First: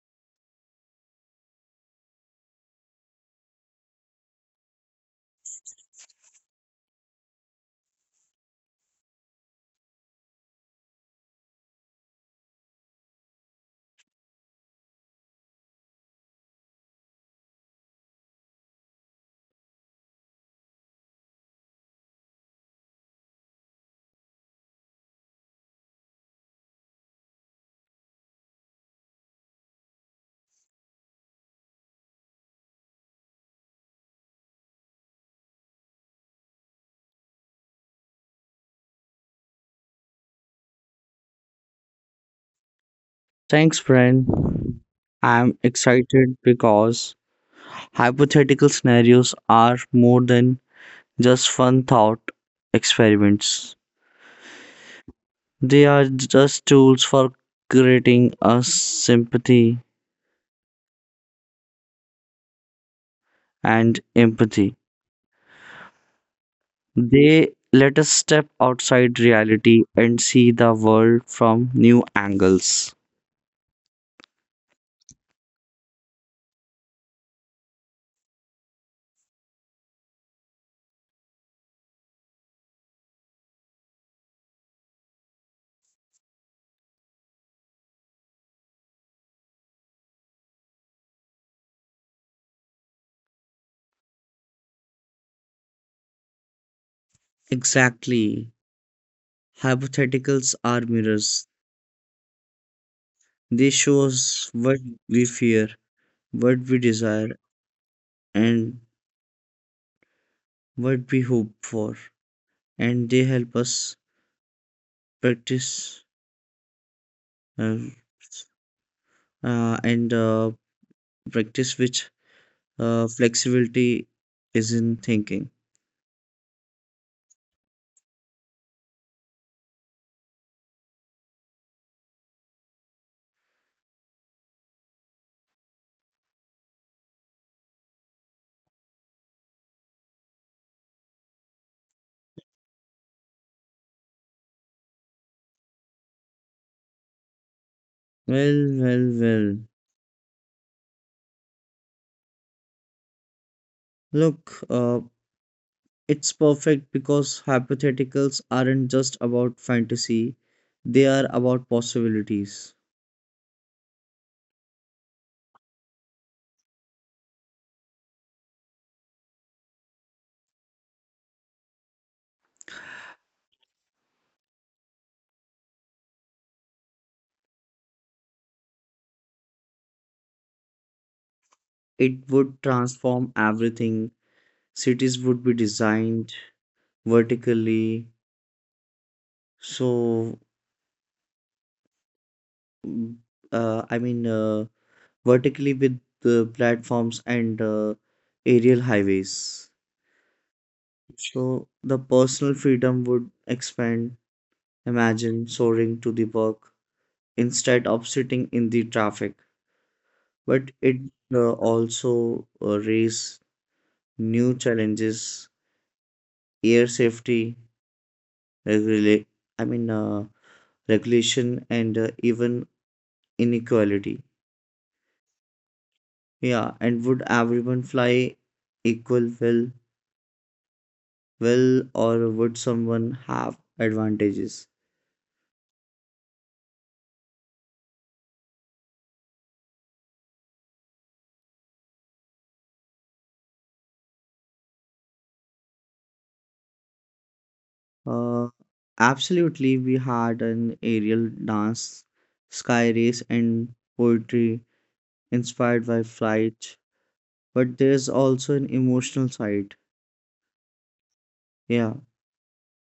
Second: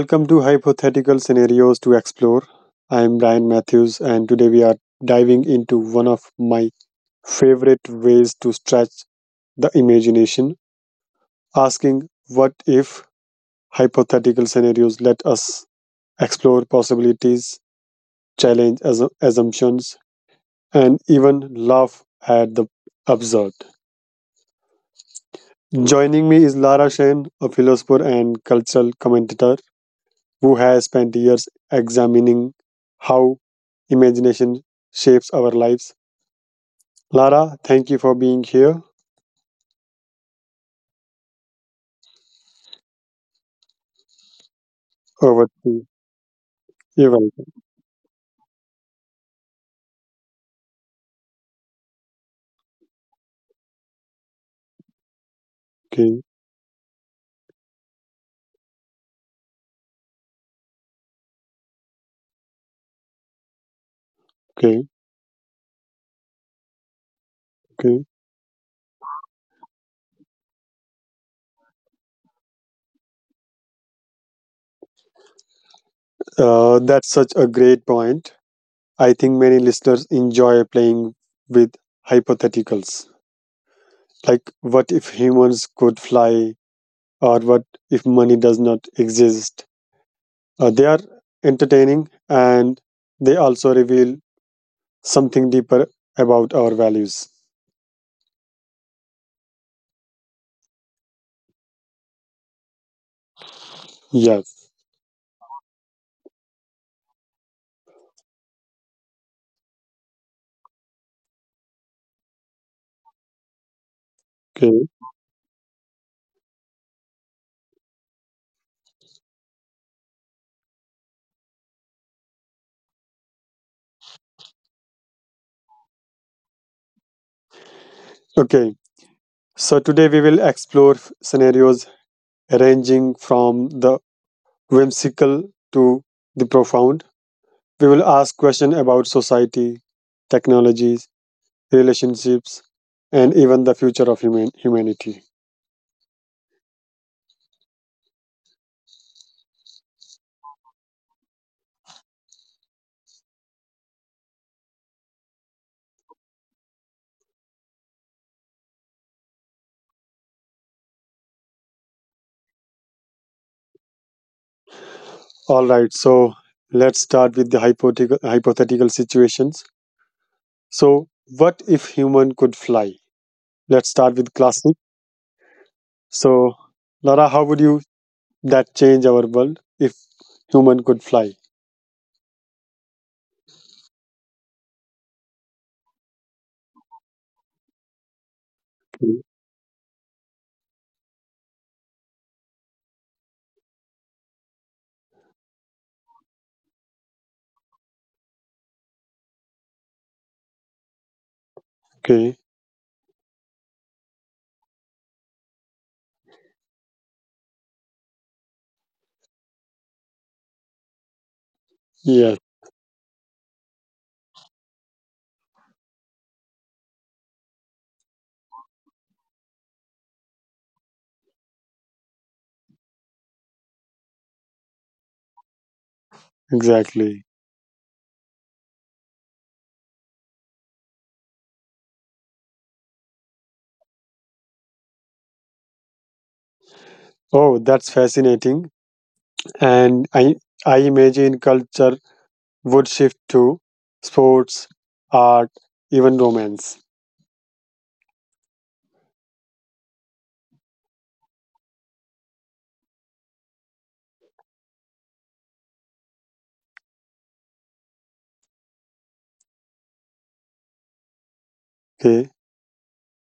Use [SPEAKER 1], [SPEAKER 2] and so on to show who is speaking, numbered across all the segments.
[SPEAKER 1] Welcome to Hypothetical Scenarios to Explore. I am Ryan Matthews, and today we are diving into one of my favorite ways to stretch the imagination, asking what if hypothetical scenarios let us explore possibilities, challenge assumptions, and even laugh at the absurd. Joining me is Lara Shane, a philosopher and cultural commentator who has spent years examining how imagination shapes our lives. Lara, thank you for being here.
[SPEAKER 2] Thanks, friend.
[SPEAKER 1] Over to
[SPEAKER 2] I'm
[SPEAKER 1] you.
[SPEAKER 2] excited
[SPEAKER 1] You're
[SPEAKER 2] because
[SPEAKER 1] welcome.
[SPEAKER 2] hypothetical scenarios are more than just fun thought experiments. They are
[SPEAKER 1] Okay,
[SPEAKER 2] just tools for creating us sympathy and empathy.
[SPEAKER 1] okay,
[SPEAKER 2] They let
[SPEAKER 1] okay.
[SPEAKER 2] us step outside reality and see the world from new angles.
[SPEAKER 1] That's such a great point. I think many listeners enjoy playing with hypotheticals. Like, what if humans could fly? Or what if money does not exist? They are entertaining and they also reveal something deeper about our values.
[SPEAKER 2] Exactly. Hypotheticals are mirrors. They show
[SPEAKER 1] Yeah.
[SPEAKER 2] us what we fear, what we desire, and what we hope for, and they help us
[SPEAKER 1] Okay,
[SPEAKER 2] practice uh, and practice which flexibility is in thinking.
[SPEAKER 1] okay. So today we will explore scenarios ranging from the whimsical to the profound. We will ask questions about society, technologies, relationships, and even the future of humanity.
[SPEAKER 2] Well, look, it's perfect because hypotheticals aren't just about fantasy, they are about possibilities.
[SPEAKER 1] All right, so let's start with the hypothetical situations. So, what if human could fly? Let's start with classic. So, Lara, how would you that change our world if human could fly?
[SPEAKER 2] It would transform everything. Cities would be designed vertically, so mm, uh, i mean uh, vertically with the platforms and aerial highways. So the
[SPEAKER 1] Okay.
[SPEAKER 2] personal freedom would expand. Imagine soaring to the work instead of sitting in the traffic. But it
[SPEAKER 1] Yes,
[SPEAKER 2] also raise new challenges, air safety, regula- I mean uh, regulation, and even inequality. Yeah,
[SPEAKER 1] exactly.
[SPEAKER 2] and would everyone fly equal well? Will or would someone have advantages?
[SPEAKER 1] Oh, that's fascinating. And I imagine culture would shift to sports, art, even romance.
[SPEAKER 2] Uh, Absolutely, we had an aerial dance, sky race, and poetry inspired by flight, but there's also an emotional side.
[SPEAKER 1] Okay,
[SPEAKER 2] Yeah,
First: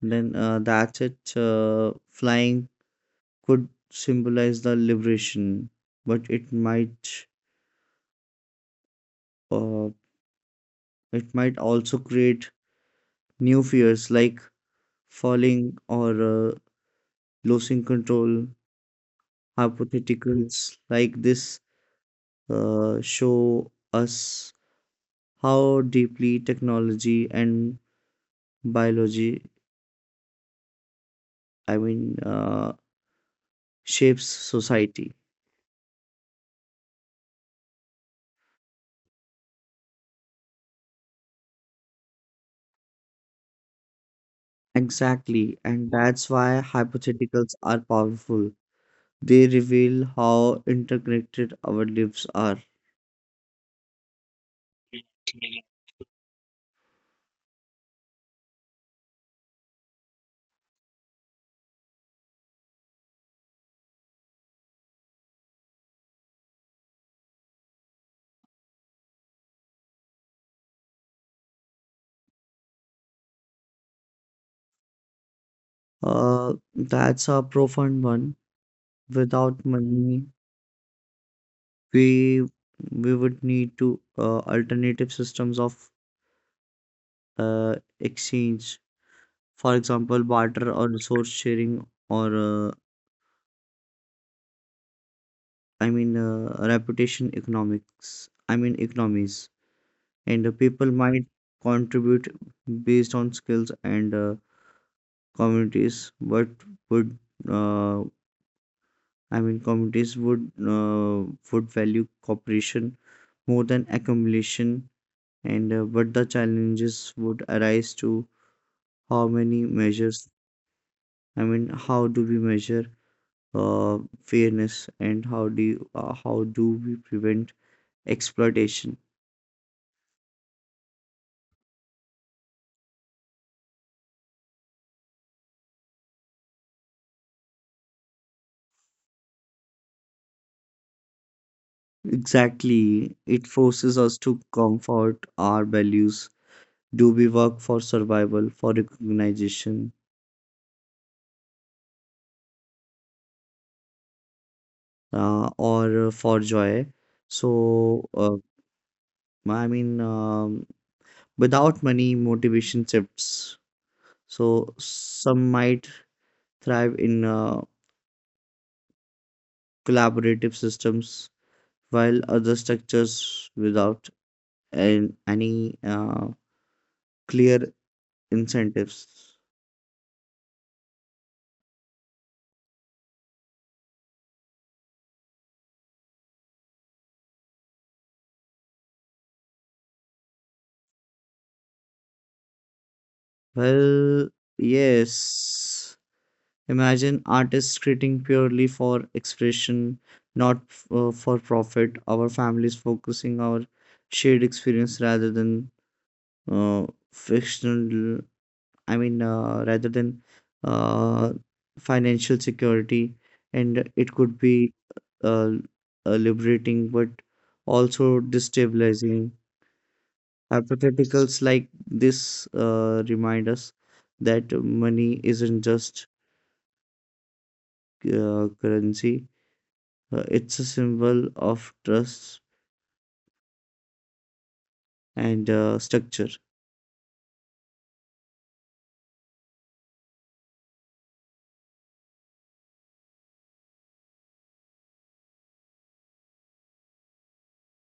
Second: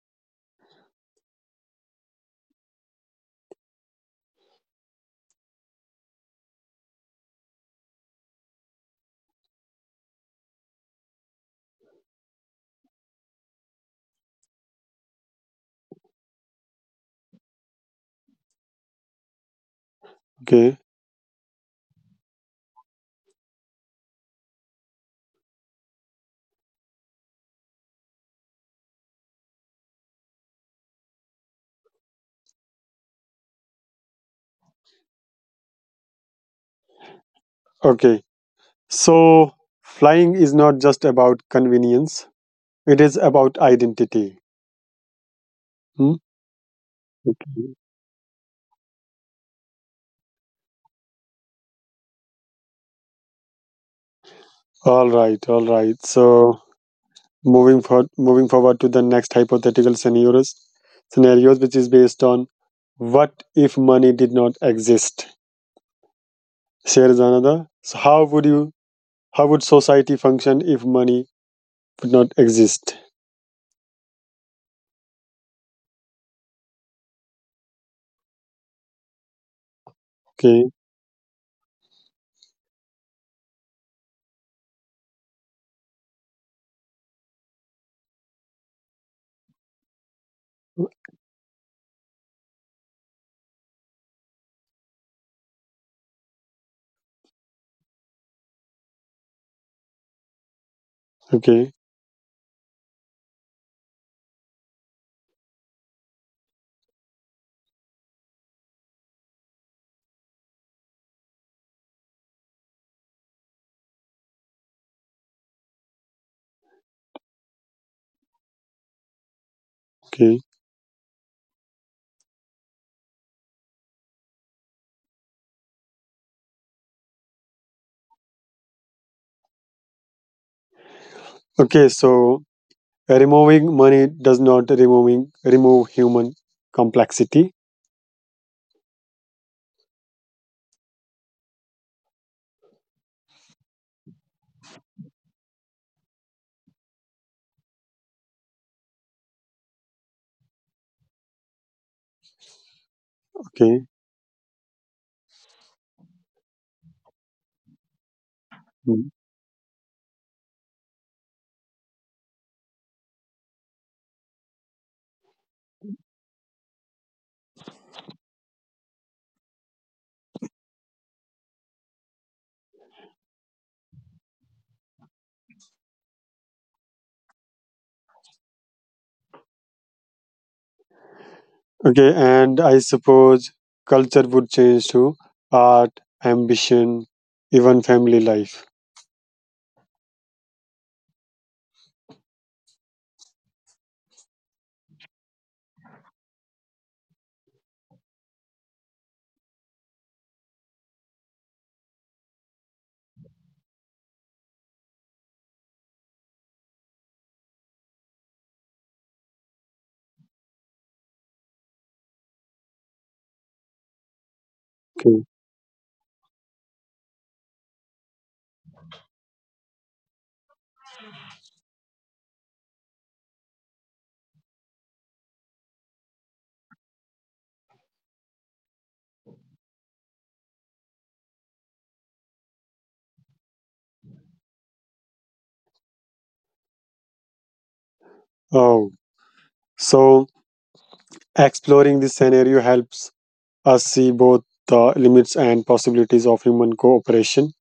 [SPEAKER 2] then that's it. Flying could symbolize the liberation, but it might uh, also create new fears like falling or losing control.
[SPEAKER 1] okay,
[SPEAKER 2] Hypotheticals like this show us how deeply technology and biology, I mean, uh, shapes society.
[SPEAKER 1] okay. So flying is not just about convenience, it is about identity.
[SPEAKER 2] Exactly,
[SPEAKER 1] Hmm?
[SPEAKER 2] and that's why hypotheticals are powerful. They reveal how interconnected our lives are.
[SPEAKER 1] All right, all right. So moving forward to the next hypothetical scenarios which is based on what if money did not exist? Shares another. So how would society function if money would not exist?
[SPEAKER 2] That's a profound one. Without
[SPEAKER 1] Okay.
[SPEAKER 2] money, we we would need to alternative systems of exchange. For example, barter or resource sharing or uh, reputation economics. I mean economies, and people might
[SPEAKER 1] Okay.
[SPEAKER 2] contribute based on skills and communities. But would uh, I mean communities would value cooperation more than accumulation, and but the challenges would arise to how many
[SPEAKER 1] Okay.
[SPEAKER 2] measures. How do we measure uh, fairness, and how do we prevent exploitation?
[SPEAKER 1] Okay. So removing money does not removing remove human complexity.
[SPEAKER 2] Exactly, it forces us to comfort our values. Do we work for survival, for recognition,
[SPEAKER 1] Okay.
[SPEAKER 2] or for joy? so uh,
[SPEAKER 1] Mm.
[SPEAKER 2] i mean um, Without money motivation shifts, so some might thrive in collaborative systems while other structures without any clear incentives.
[SPEAKER 1] Okay. And I suppose culture would change to art, ambition, even family life.
[SPEAKER 2] Well, yes. Imagine artists creating purely for expression, not for profit. Our families focusing our shared experience rather than uh, fictional, rather than uh, financial security. And it could be
[SPEAKER 1] Okay.
[SPEAKER 2] uh, liberating, but also destabilizing. Hypotheticals like this remind us that money isn't just currency, it's a symbol of trust and structure.
[SPEAKER 1] Oh. So exploring this scenario helps us see both the limits and possibilities of human cooperation.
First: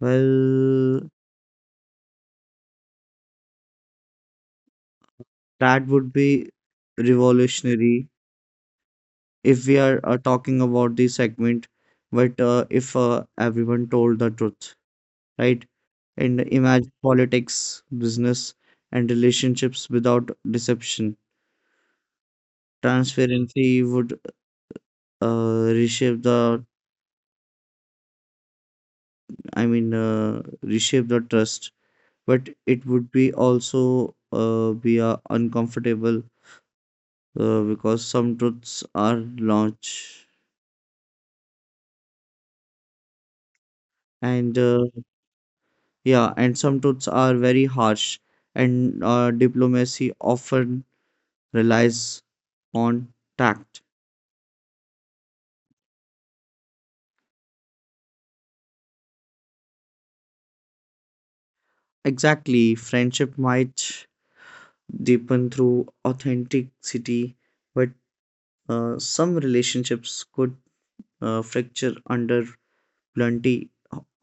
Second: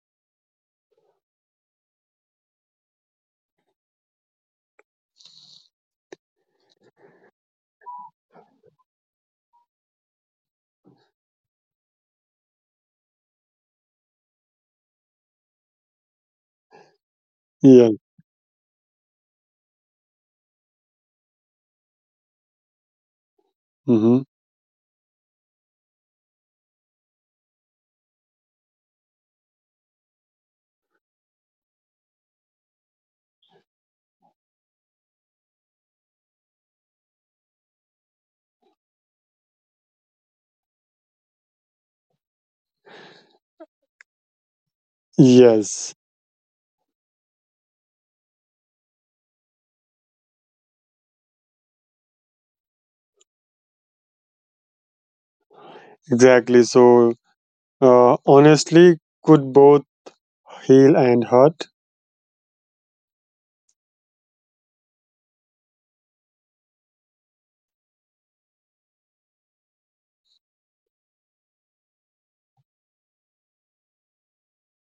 [SPEAKER 2] Well, that would be revolutionary if we are talking about this segment, but if everyone told the truth, right? And imagine
[SPEAKER 1] Yeah.
[SPEAKER 2] politics, business, and relationships without deception. Transparency
[SPEAKER 1] Hmm.
[SPEAKER 2] would uh, reshape the reshape the trust, but it would be also be uncomfortable because some truths are large, and
[SPEAKER 1] Yes,
[SPEAKER 2] yeah, and some truths are very harsh, and diplomacy often relies on tact.
[SPEAKER 1] exactly. So, honestly, could both heal and hurt.
[SPEAKER 2] Exactly, friendship might deepen through authenticity, but some relationships could fracture under plenty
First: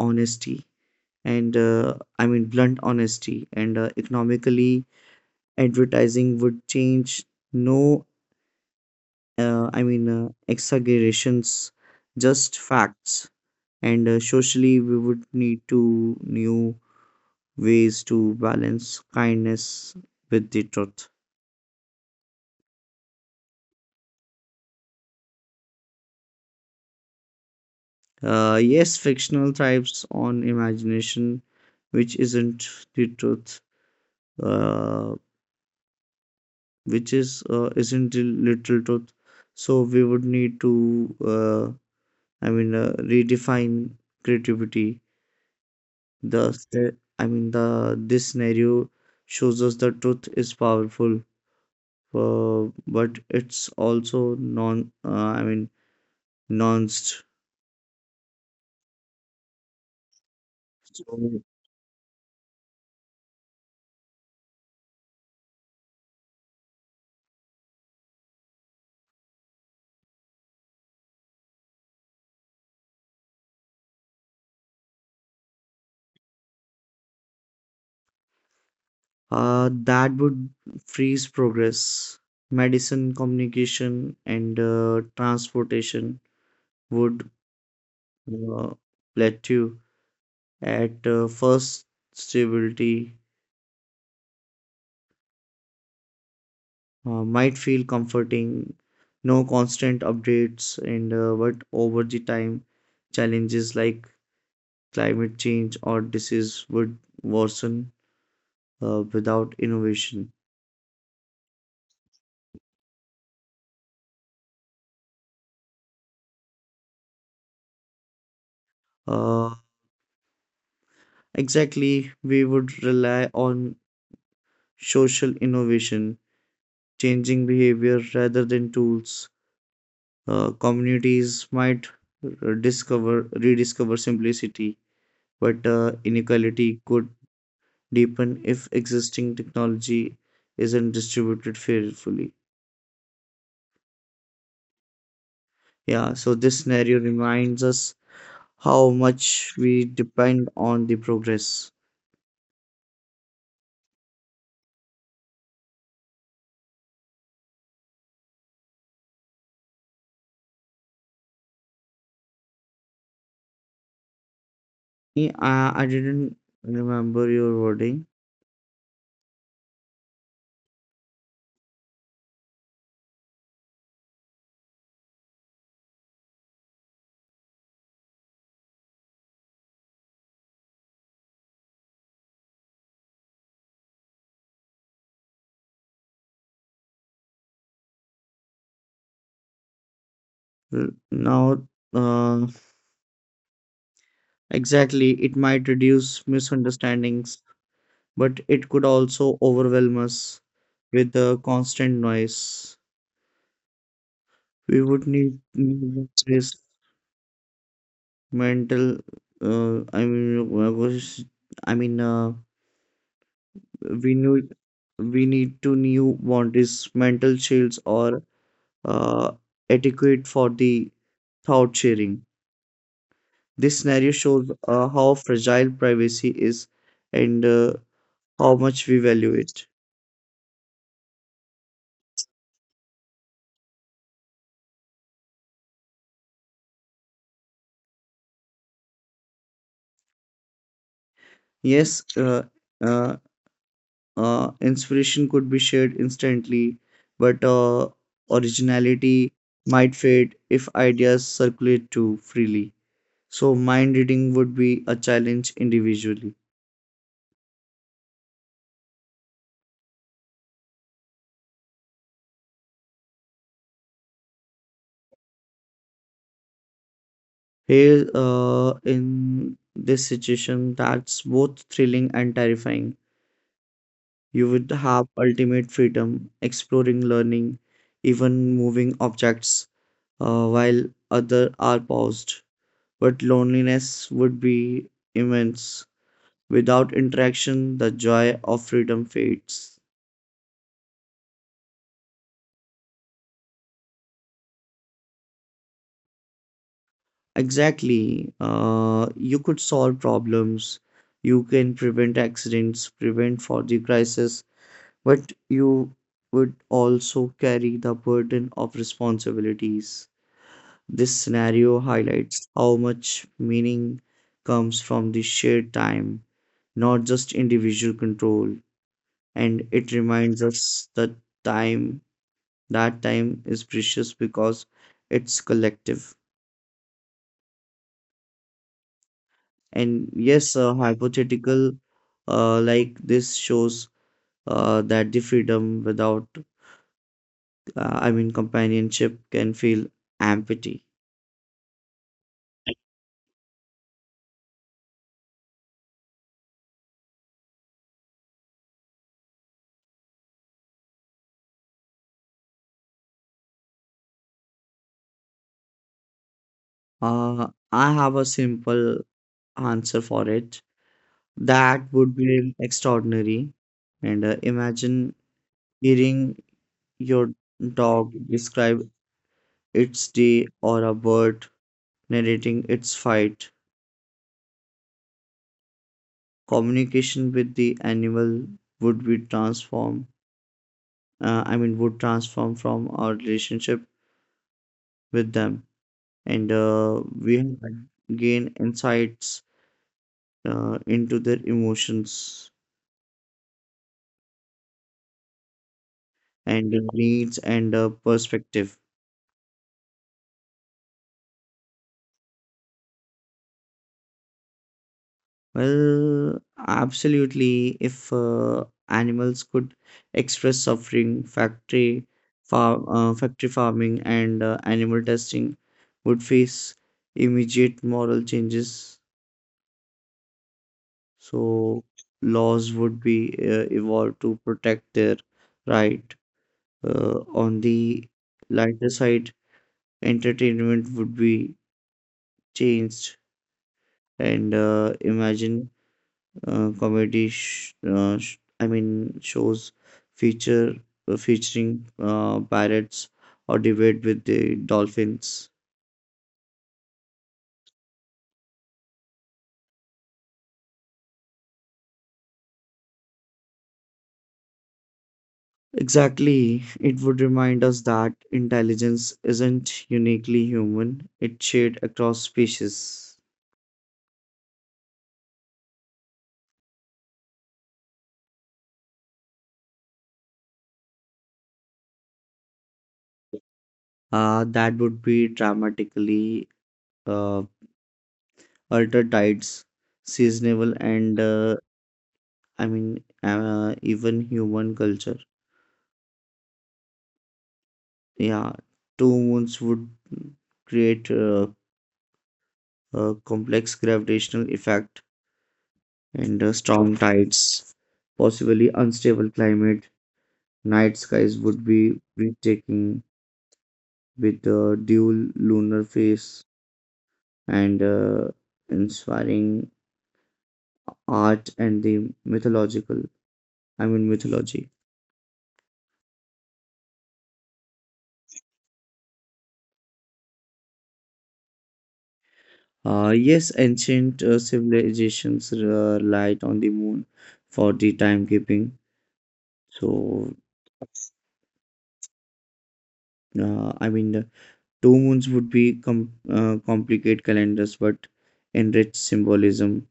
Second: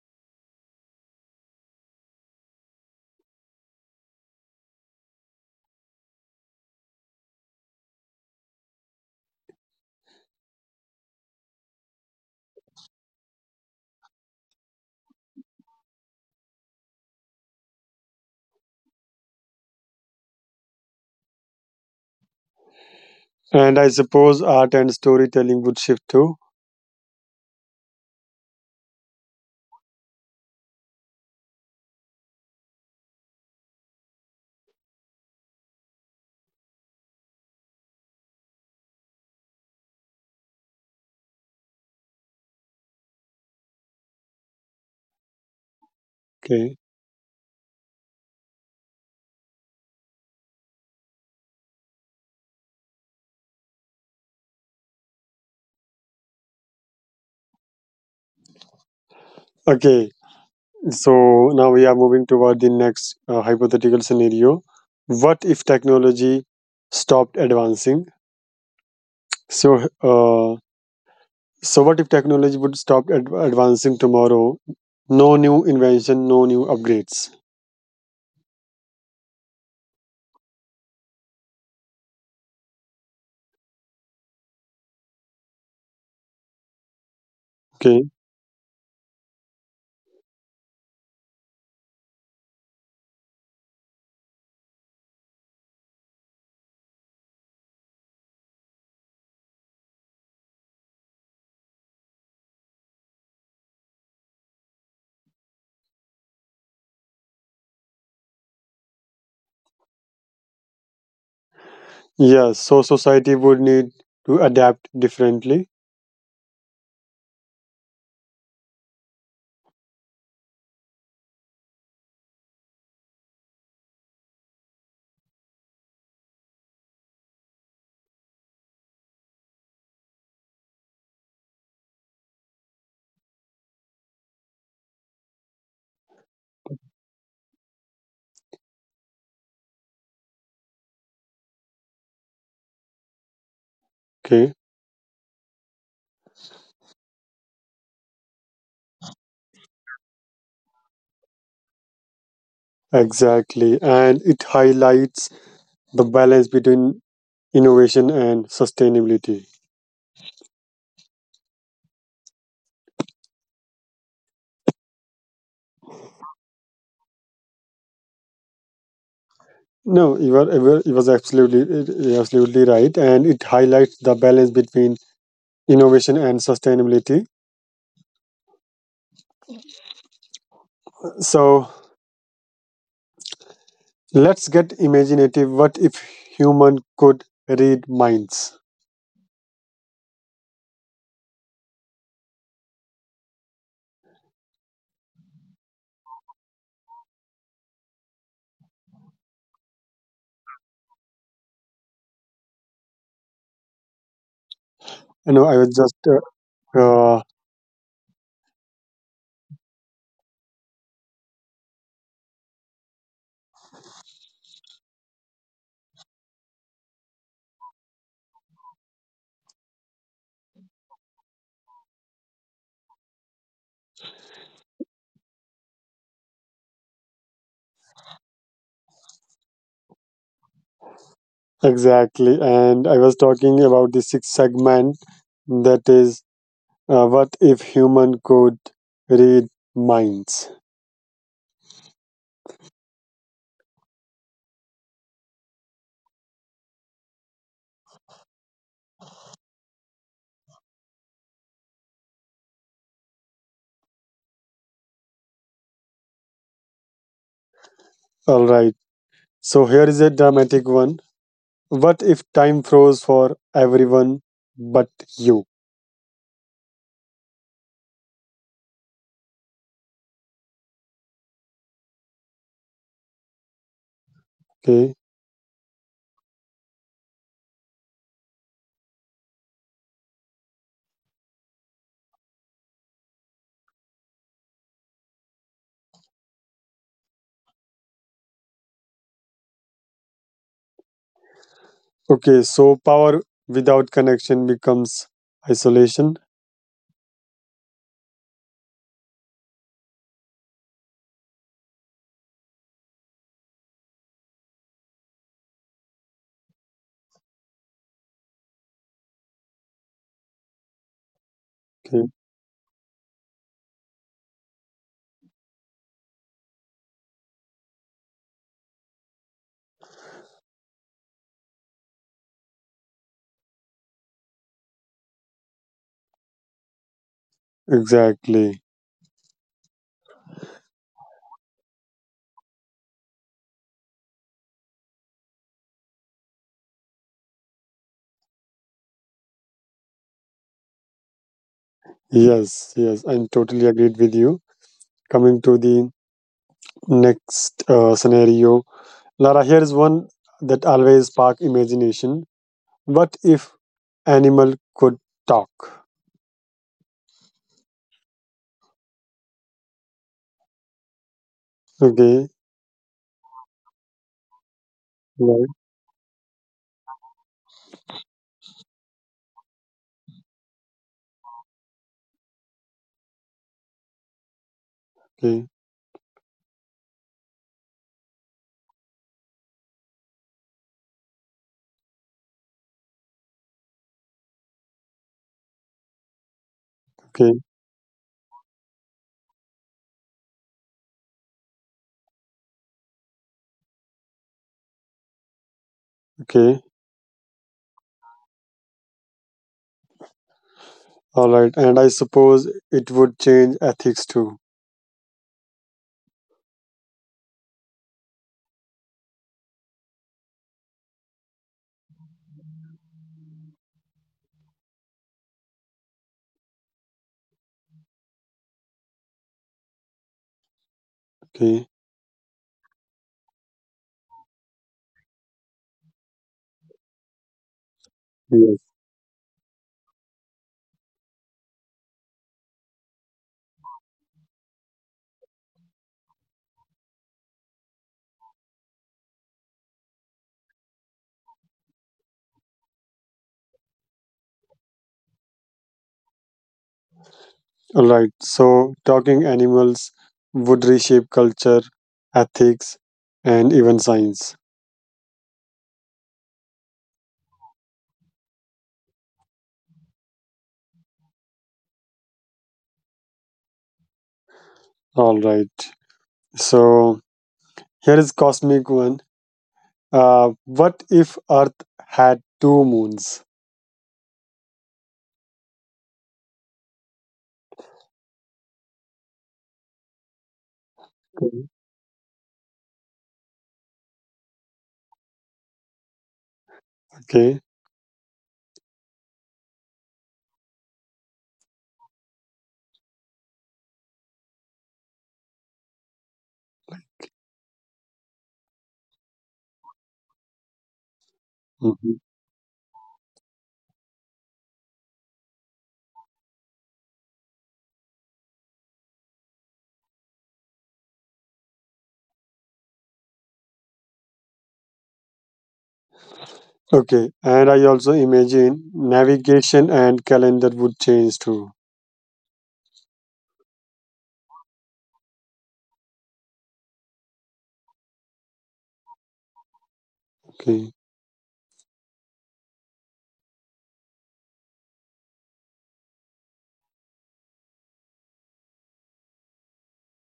[SPEAKER 2] honesty. And I mean blunt honesty. And economically, advertising would change, no, exaggerations, just facts. And socially, we would need to new ways to balance kindness with the truth.
[SPEAKER 1] And I suppose art and storytelling would shift too.
[SPEAKER 2] Yes, fictional thrives on imagination, which isn't the truth, uh, which is isn't the literal truth. So we would need to redefine creativity. The
[SPEAKER 1] Okay.
[SPEAKER 2] sce- I mean, the this scenario shows us the truth is powerful, uh, but it's also nuanced.
[SPEAKER 1] Okay.
[SPEAKER 2] So,
[SPEAKER 1] So now we are moving toward the next hypothetical scenario. What if technology stopped advancing? So, uh, So, what if technology would stop advancing tomorrow? No new invention, no new upgrades.
[SPEAKER 2] that would freeze progress. Medicine, communication, and transportation would
[SPEAKER 1] Okay.
[SPEAKER 2] uh, plateau at first stability might feel comforting. No constant updates, and but over the time, challenges like climate change or disease would worsen without innovation.
[SPEAKER 1] Yes. So, society would need to adapt differently.
[SPEAKER 2] Uh, exactly, we would rely on social innovation, changing behavior rather than tools. Communities might discover rediscover simplicity, but inequality could deepen if existing technology isn't distributed fairly.
[SPEAKER 1] Okay.
[SPEAKER 2] Yeah, so this scenario reminds us how much we depend on the progress.
[SPEAKER 1] Exactly. And it highlights the balance between innovation and sustainability.
[SPEAKER 2] Yeah, I didn't remember your wording.
[SPEAKER 1] No, you're absolutely right, and it highlights the balance between innovation and sustainability. So let's get imaginative. What if human could read minds?
[SPEAKER 2] Well, now, uh, exactly, it might reduce misunderstandings, but it could also overwhelm us with the constant noise. We would
[SPEAKER 1] You
[SPEAKER 2] need
[SPEAKER 1] know, I was just
[SPEAKER 2] need this
[SPEAKER 1] uh,
[SPEAKER 2] mental, I mean, was- I mean, we need we need to new boundaries, mental shields, or uh, etiquette for the thought sharing. This scenario shows how fragile privacy is and how much we value it.
[SPEAKER 1] exactly, and I was talking about the sixth segment that is, what if human could read minds?
[SPEAKER 2] Yes, uh, inspiration could be shared instantly, but originality might fade if ideas circulate too freely. So, mind reading would be a challenge individually.
[SPEAKER 1] All right, so here is a dramatic one. What if time froze for everyone but you?
[SPEAKER 2] Here, in this situation, that's both thrilling and terrifying. You would
[SPEAKER 1] Okay,
[SPEAKER 2] have ultimate freedom, exploring, learning, even moving objects, while other are paused. But loneliness would be immense. Without interaction, the joy of freedom fades.
[SPEAKER 1] okay, so power without connection becomes isolation.
[SPEAKER 2] Exactly. You could solve problems. You can prevent accidents, prevent for the crisis, but you would also carry the burden of responsibilities. This scenario
[SPEAKER 1] Okay,
[SPEAKER 2] highlights how much meaning comes from the shared time, not just individual control. And it reminds us that time, time is precious because it's collective.
[SPEAKER 1] exactly.
[SPEAKER 2] And yes, a hypothetical like this shows that the freedom without, companionship can feel empty.
[SPEAKER 1] Yes, yes, I'm totally agreed with you. Coming to the next scenario. Lara, here is one that always spark imagination. What if animal could talk?
[SPEAKER 2] I have a simple answer for it. That would
[SPEAKER 1] Okay,
[SPEAKER 2] be extraordinary. And imagine
[SPEAKER 1] right,
[SPEAKER 2] hearing your dog describe its day or a bird narrating its fight.
[SPEAKER 1] okay,
[SPEAKER 2] Communication with the animal would be transformed. Would transform from our relationship with them, and
[SPEAKER 1] okay,
[SPEAKER 2] we gain insights into their emotions
[SPEAKER 1] okay.
[SPEAKER 2] and needs and perspective.
[SPEAKER 1] All right, and I suppose it would change ethics too.
[SPEAKER 2] Well, absolutely. If animals could express suffering, factory farming, and animal testing would face immediate moral changes.
[SPEAKER 1] Okay,
[SPEAKER 2] So laws would be evolved to protect their right. On the
[SPEAKER 1] yes.
[SPEAKER 2] lighter side, entertainment would be changed, and imagine comedy shows feature featuring parrots or debate with the dolphins.
[SPEAKER 1] All right, so talking animals would reshape culture, ethics, and even science.
[SPEAKER 2] Exactly, it would remind us that intelligence isn't uniquely human, it's shared across species.
[SPEAKER 1] All right, so here is cosmic one. What if Earth had two moons?
[SPEAKER 2] That would be dramatically uh, altered tides, seasonable, and even human culture.
[SPEAKER 1] Okay.
[SPEAKER 2] Yeah, two moons would create a complex gravitational effect, and strong tides, possibly unstable climate. Night skies would
[SPEAKER 1] Mhm.
[SPEAKER 2] be breathtaking with the dual lunar phase and inspiring art and the mythological. I mean mythology.
[SPEAKER 1] Okay. And I also imagine navigation and calendar would change too.
[SPEAKER 2] Yes, ancient civilizations relied on the moon for the timekeeping. So,
[SPEAKER 1] Okay.
[SPEAKER 2] uh, I mean, uh, two moons would complicate calendars but enrich symbolism.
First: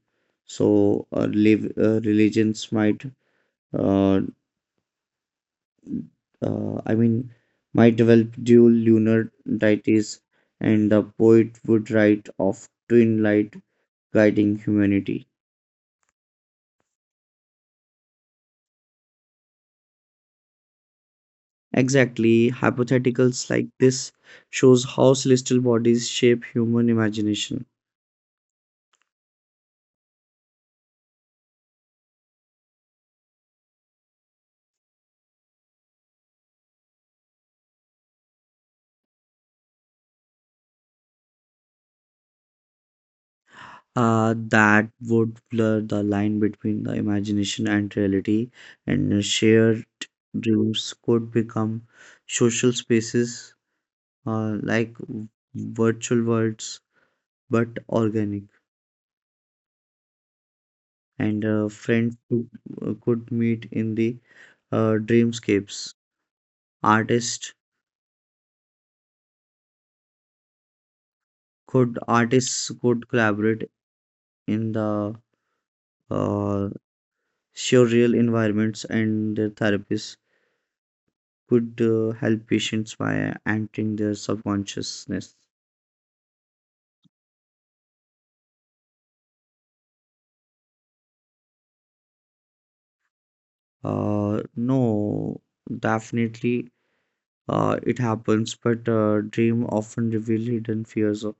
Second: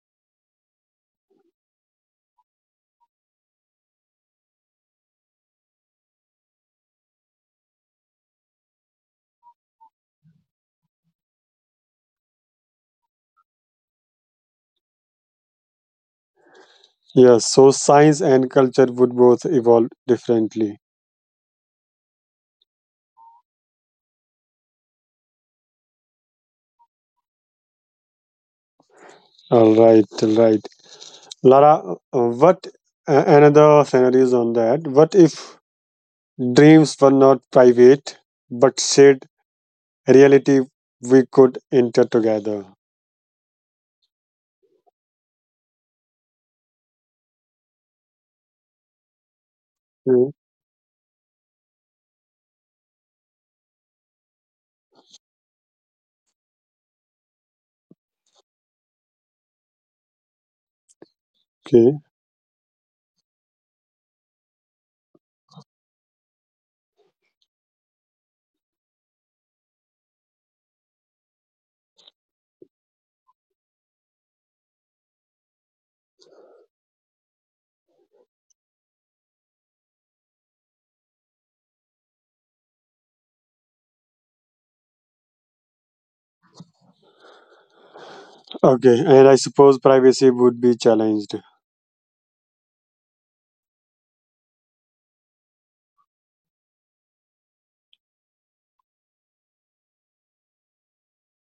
[SPEAKER 2] So religions might, uh, uh, I mean, might develop dual lunar deities, and the poet would write of twin light guiding humanity.
[SPEAKER 1] Yes. So science and culture would both evolve differently.
[SPEAKER 2] Exactly, hypotheticals like this shows how celestial bodies shape human imagination.
[SPEAKER 1] All right. All right. Lara, what another scenario is on that? What if dreams were not private but shared reality we could enter together?
[SPEAKER 2] That would blur the line between the imagination and reality, and shared
[SPEAKER 1] Hmm.
[SPEAKER 2] rooms could become social spaces like virtual worlds but organic, and
[SPEAKER 1] Okay.
[SPEAKER 2] friends could meet in the dreamscapes. Artists artists could collaborate in the uh, surreal environments, and their therapists could help patients by entering their subconsciousness?
[SPEAKER 1] Okay. And I suppose privacy would be challenged.
[SPEAKER 2] No, definitely it happens, but dream often reveal hidden fears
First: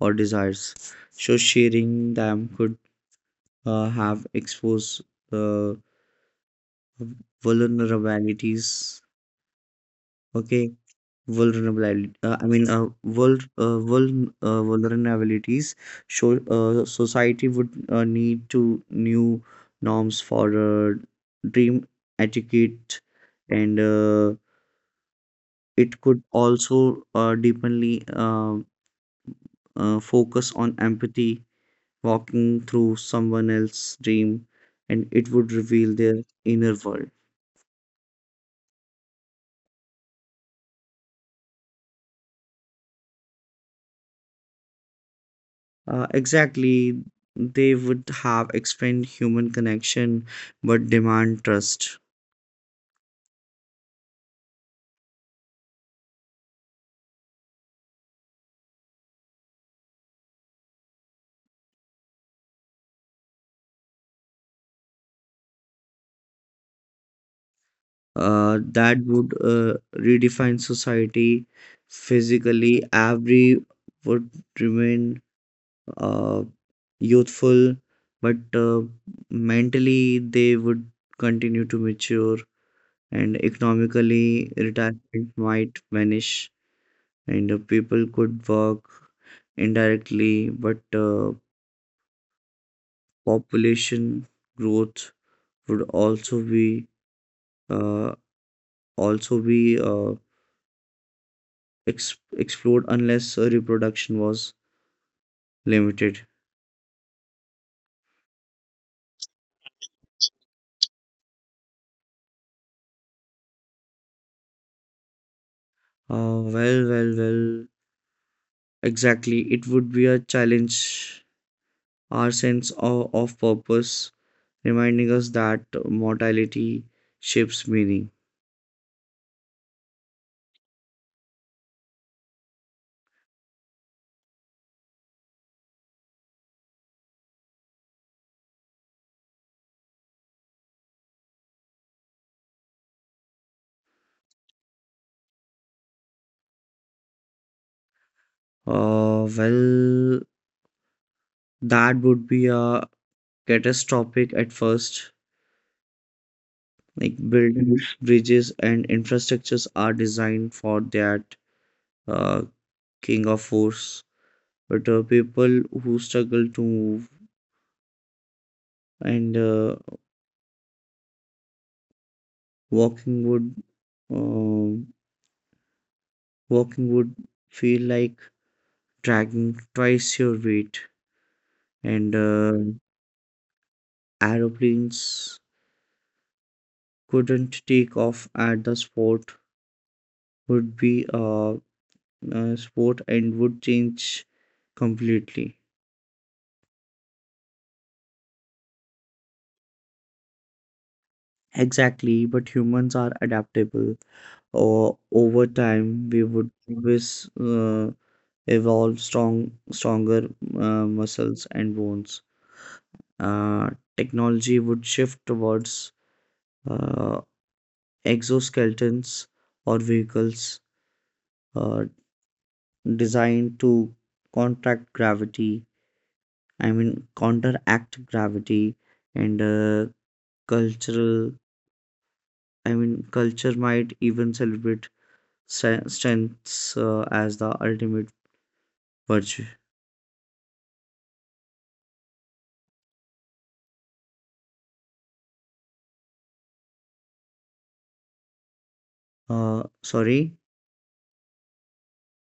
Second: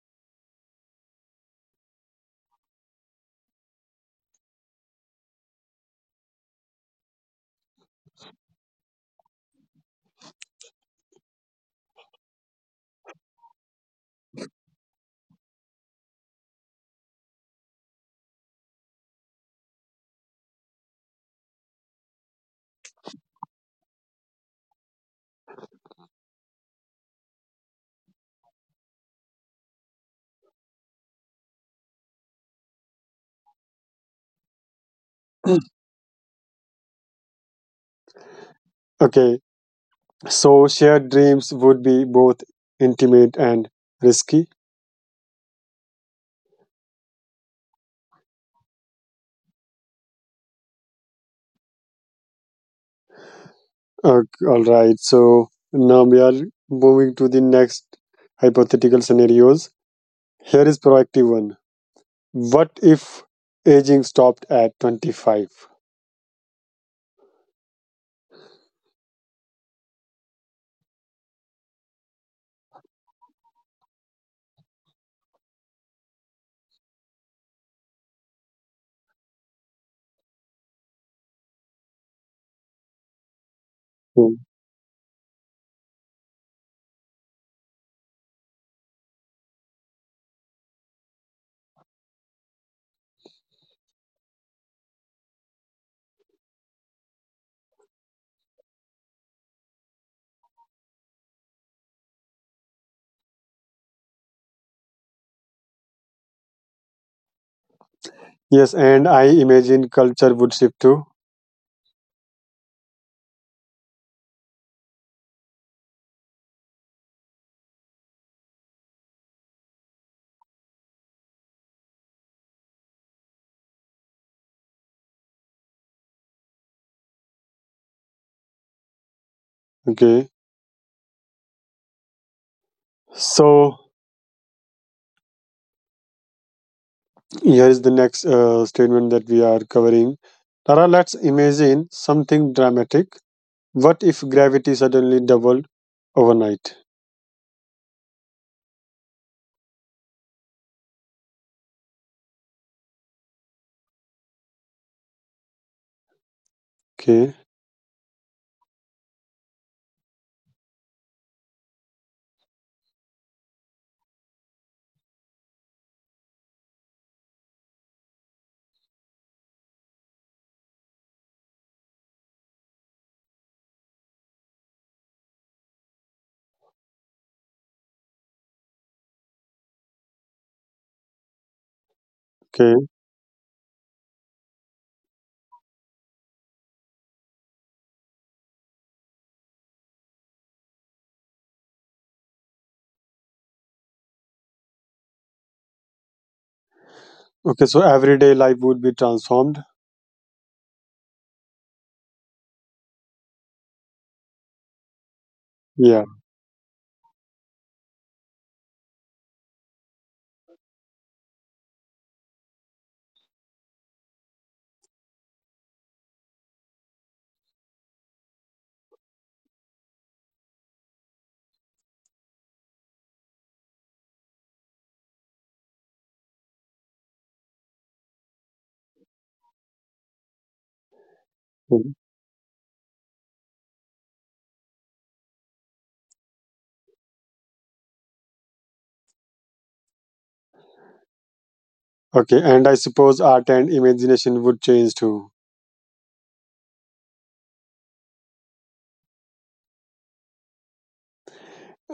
[SPEAKER 2] or desires. So sharing them could have exposed uh, vulnerabilities. Okay, vulnerability I mean vul, vul, vulnerabilities show society would need to new norms for dream etiquette, and it could also deepenly focus on empathy, walking through someone else's dream, and it would reveal their inner world.
[SPEAKER 1] Okay. So shared dreams would be both intimate and risky.
[SPEAKER 2] Exactly, they would have expand human connection but demand trust.
[SPEAKER 1] Uh, all right. So now we are moving to the next hypothetical scenarios. Here is proactive one. What if aging stopped at 25?
[SPEAKER 2] That would redefine society physically. Every would remain uh, youthful, but mentally they would continue to mature, and economically,
[SPEAKER 1] Hmm.
[SPEAKER 2] retirement might vanish, and people could work indirectly, but population growth would uh, also be ex- explored unless reproduction was limited.
[SPEAKER 1] Yes, and I imagine culture would shift too.
[SPEAKER 2] Uh, well, well, well. Exactly. It would be a challenge our sense of purpose, reminding us that mortality shapes meaning.
[SPEAKER 1] Okay. So here is the next statement that we are covering. Tara, let's imagine something dramatic. What if gravity suddenly doubled overnight?
[SPEAKER 2] Uh, well, that would be a catastrophic at first. Like
[SPEAKER 1] Okay,
[SPEAKER 2] buildings, bridges, and infrastructures are designed for that uh, king of force. But people who struggle to move and Walking would uh, walking would feel like dragging twice your weight, and
[SPEAKER 1] okay,
[SPEAKER 2] aeroplanes couldn't take off at the spot, would be a sport, and would change completely.
[SPEAKER 1] okay. So everyday life would be transformed.
[SPEAKER 2] Exactly, but humans are adaptable. Or over time, we
[SPEAKER 1] Yeah.
[SPEAKER 2] would always stronger muscles and bones. Uh, Technology would shift towards uh, exoskeletons or vehicles uh, designed to contract gravity, I mean, counteract gravity, and cultural,
[SPEAKER 1] Mm.
[SPEAKER 2] culture might even celebrate strengths as the ultimate virtue.
[SPEAKER 1] Okay, and I suppose art and imagination would change too.
[SPEAKER 2] Uh, sorry,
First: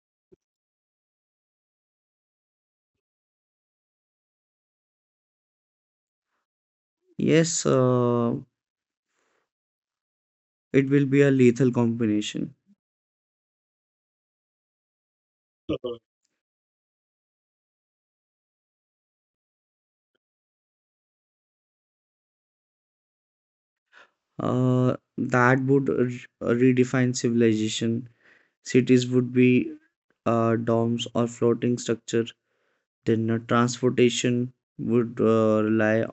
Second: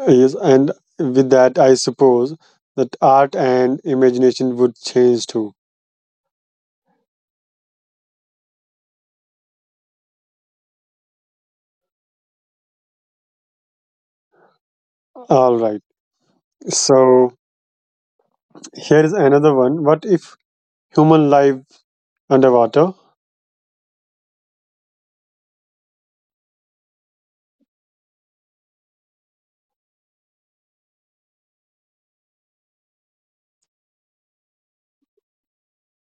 [SPEAKER 1] Yes, and with that, I suppose that art and imagination would change too.
[SPEAKER 2] yes, it will be a lethal combination.
[SPEAKER 1] All right.
[SPEAKER 2] Mhm.
[SPEAKER 1] So here is another one. What if human life underwater.
[SPEAKER 2] That would redefine civilization. Cities would be domes or floating structure. Then transportation would rely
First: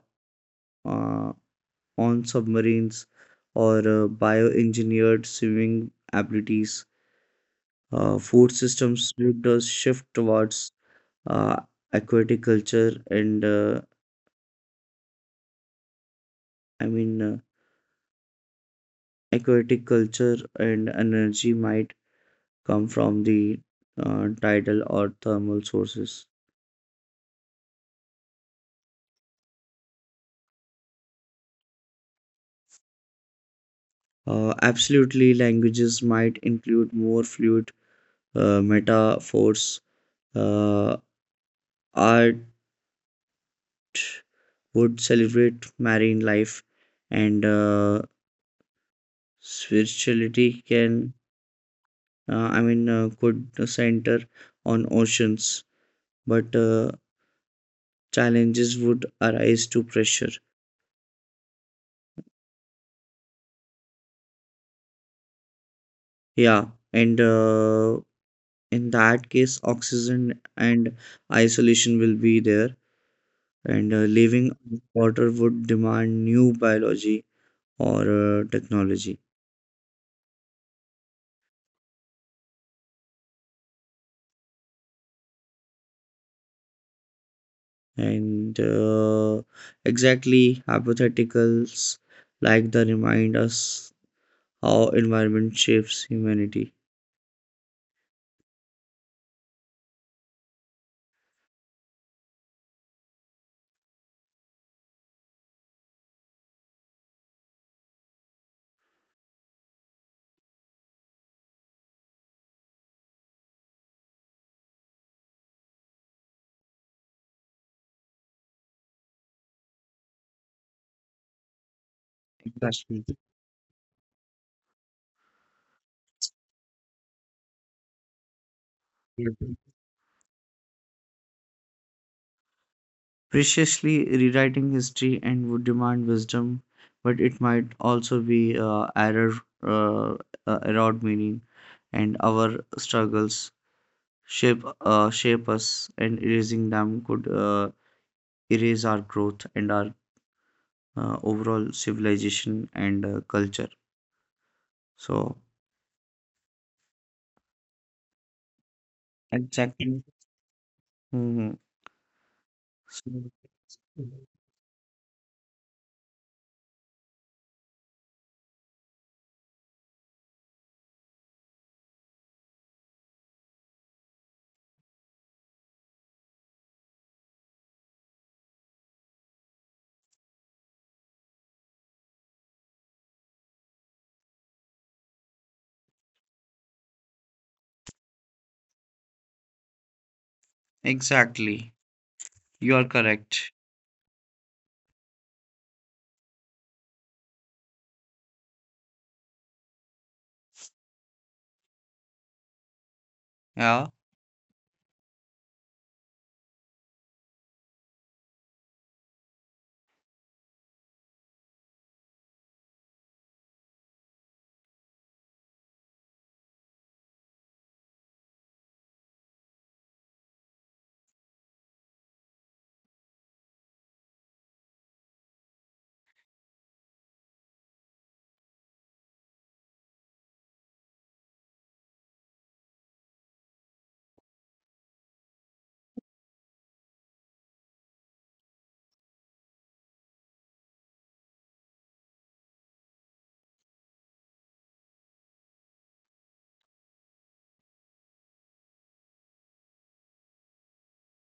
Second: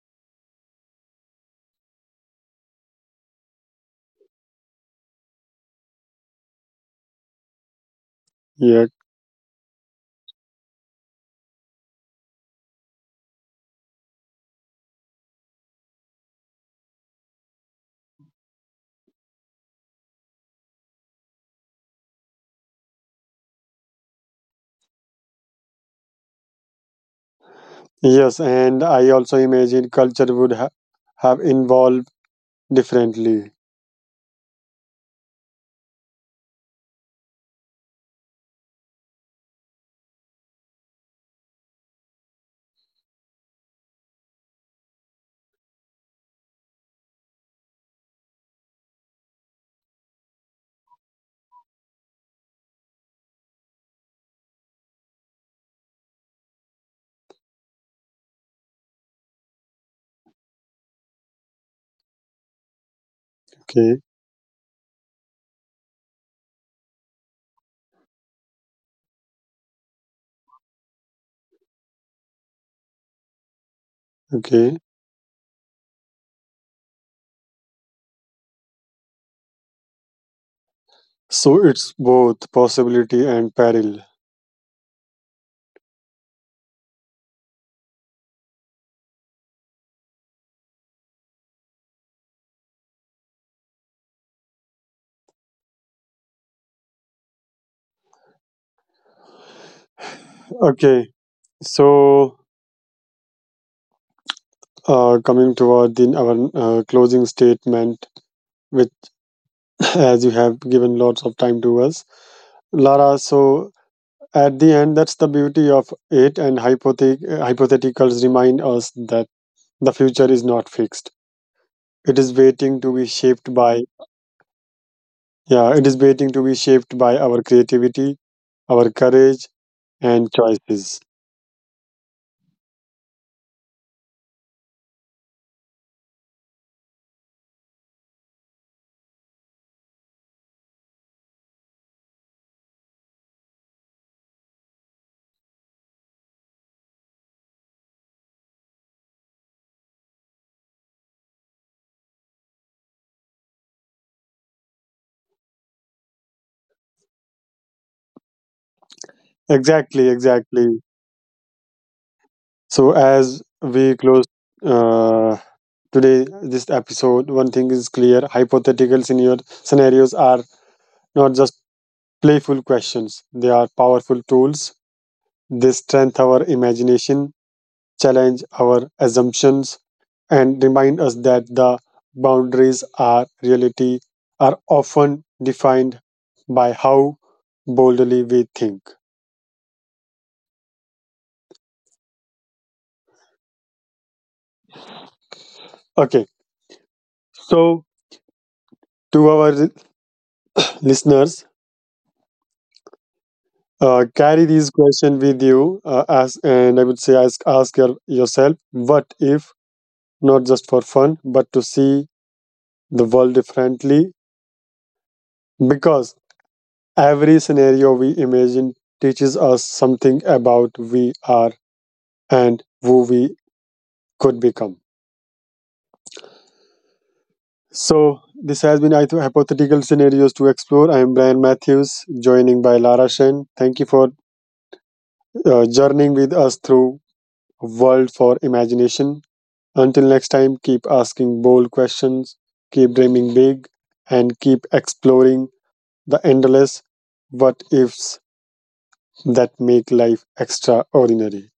[SPEAKER 2] uh, on submarines or bioengineered swimming abilities. Food
[SPEAKER 1] Yeah.
[SPEAKER 2] systems would shift towards uh, aquatic culture and uh, I mean uh, aquatic culture, and energy might come from the tidal or thermal sources.
[SPEAKER 1] Yes, and I also imagine culture would have evolved differently.
[SPEAKER 2] Absolutely, languages might include more fluid metaphors. Uh, Art would celebrate marine life, and spirituality could center on oceans, but challenges would arise to pressure.
[SPEAKER 1] Okay.
[SPEAKER 2] Yeah, and in that case, oxygen and isolation will be there, and living
[SPEAKER 1] Okay.
[SPEAKER 2] on water would demand new biology or technology,
[SPEAKER 1] So it's both possibility and peril.
[SPEAKER 2] and exactly hypotheticals like the remind us how environment shapes humanity.
[SPEAKER 1] Okay. So coming toward our closing statement, which as you have given lots of time to us, Lara. So at the end, that's the beauty of it, and hypotheticals remind us that the future is not fixed. It is waiting to be
[SPEAKER 2] Exactly,
[SPEAKER 1] shaped by yeah, it is waiting to be shaped by our creativity, our courage, and choices.
[SPEAKER 2] preciously rewriting history and would demand wisdom, but it might also be error uh, erode meaning, and our struggles shape us, and erasing them could erase our growth and our overall civilization and culture. So,
[SPEAKER 1] Exactly,
[SPEAKER 2] exactly.
[SPEAKER 1] exactly.
[SPEAKER 2] Mhm.
[SPEAKER 1] So as
[SPEAKER 2] So,
[SPEAKER 1] we close. Uh, today this episode one thing is clear, hypotheticals in your scenarios are not just playful questions, they are powerful tools. They strengthen our imagination, challenge our assumptions, and remind us that the boundaries are reality are often defined by how boldly we think.
[SPEAKER 2] exactly. You are correct.
[SPEAKER 1] Okay, so to our listeners,
[SPEAKER 2] Yeah.
[SPEAKER 1] carry these question with you as and I would say ask, ask your, yourself what if, not just for fun but to see the world differently, because every scenario we imagine teaches us something about we are and who we could become. So this has been Hypothetical Scenarios to Explore. I am Brian Matthews, joining by Lara Shen. Thank you for journeying with us through world for imagination. Until next time, keep asking bold questions, keep dreaming big, and keep exploring the endless what ifs that make life extraordinary.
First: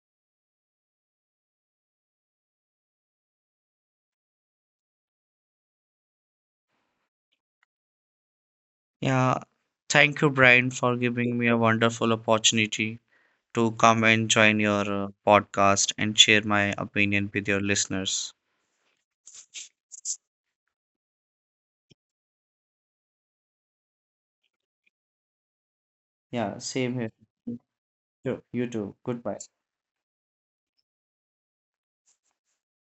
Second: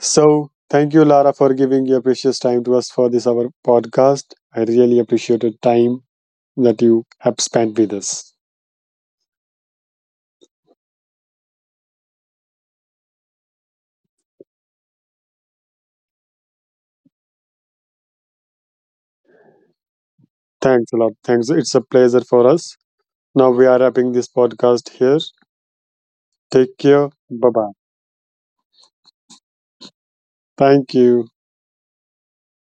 [SPEAKER 1] So, thank you, Lara, for giving your precious time to us for this our podcast. I really appreciate the time that you have spent with us.
[SPEAKER 2] Yeah. Thank you, Brian, for giving me a wonderful opportunity to come and join your podcast and share my opinion with your listeners.
[SPEAKER 1] Thanks a lot. Thanks. It's a pleasure for us. Now we are wrapping this podcast here.
[SPEAKER 2] Yeah,
[SPEAKER 1] Take
[SPEAKER 2] same here.
[SPEAKER 1] care. Bye bye.
[SPEAKER 2] Sure. You too. Goodbye.
[SPEAKER 1] Thank you.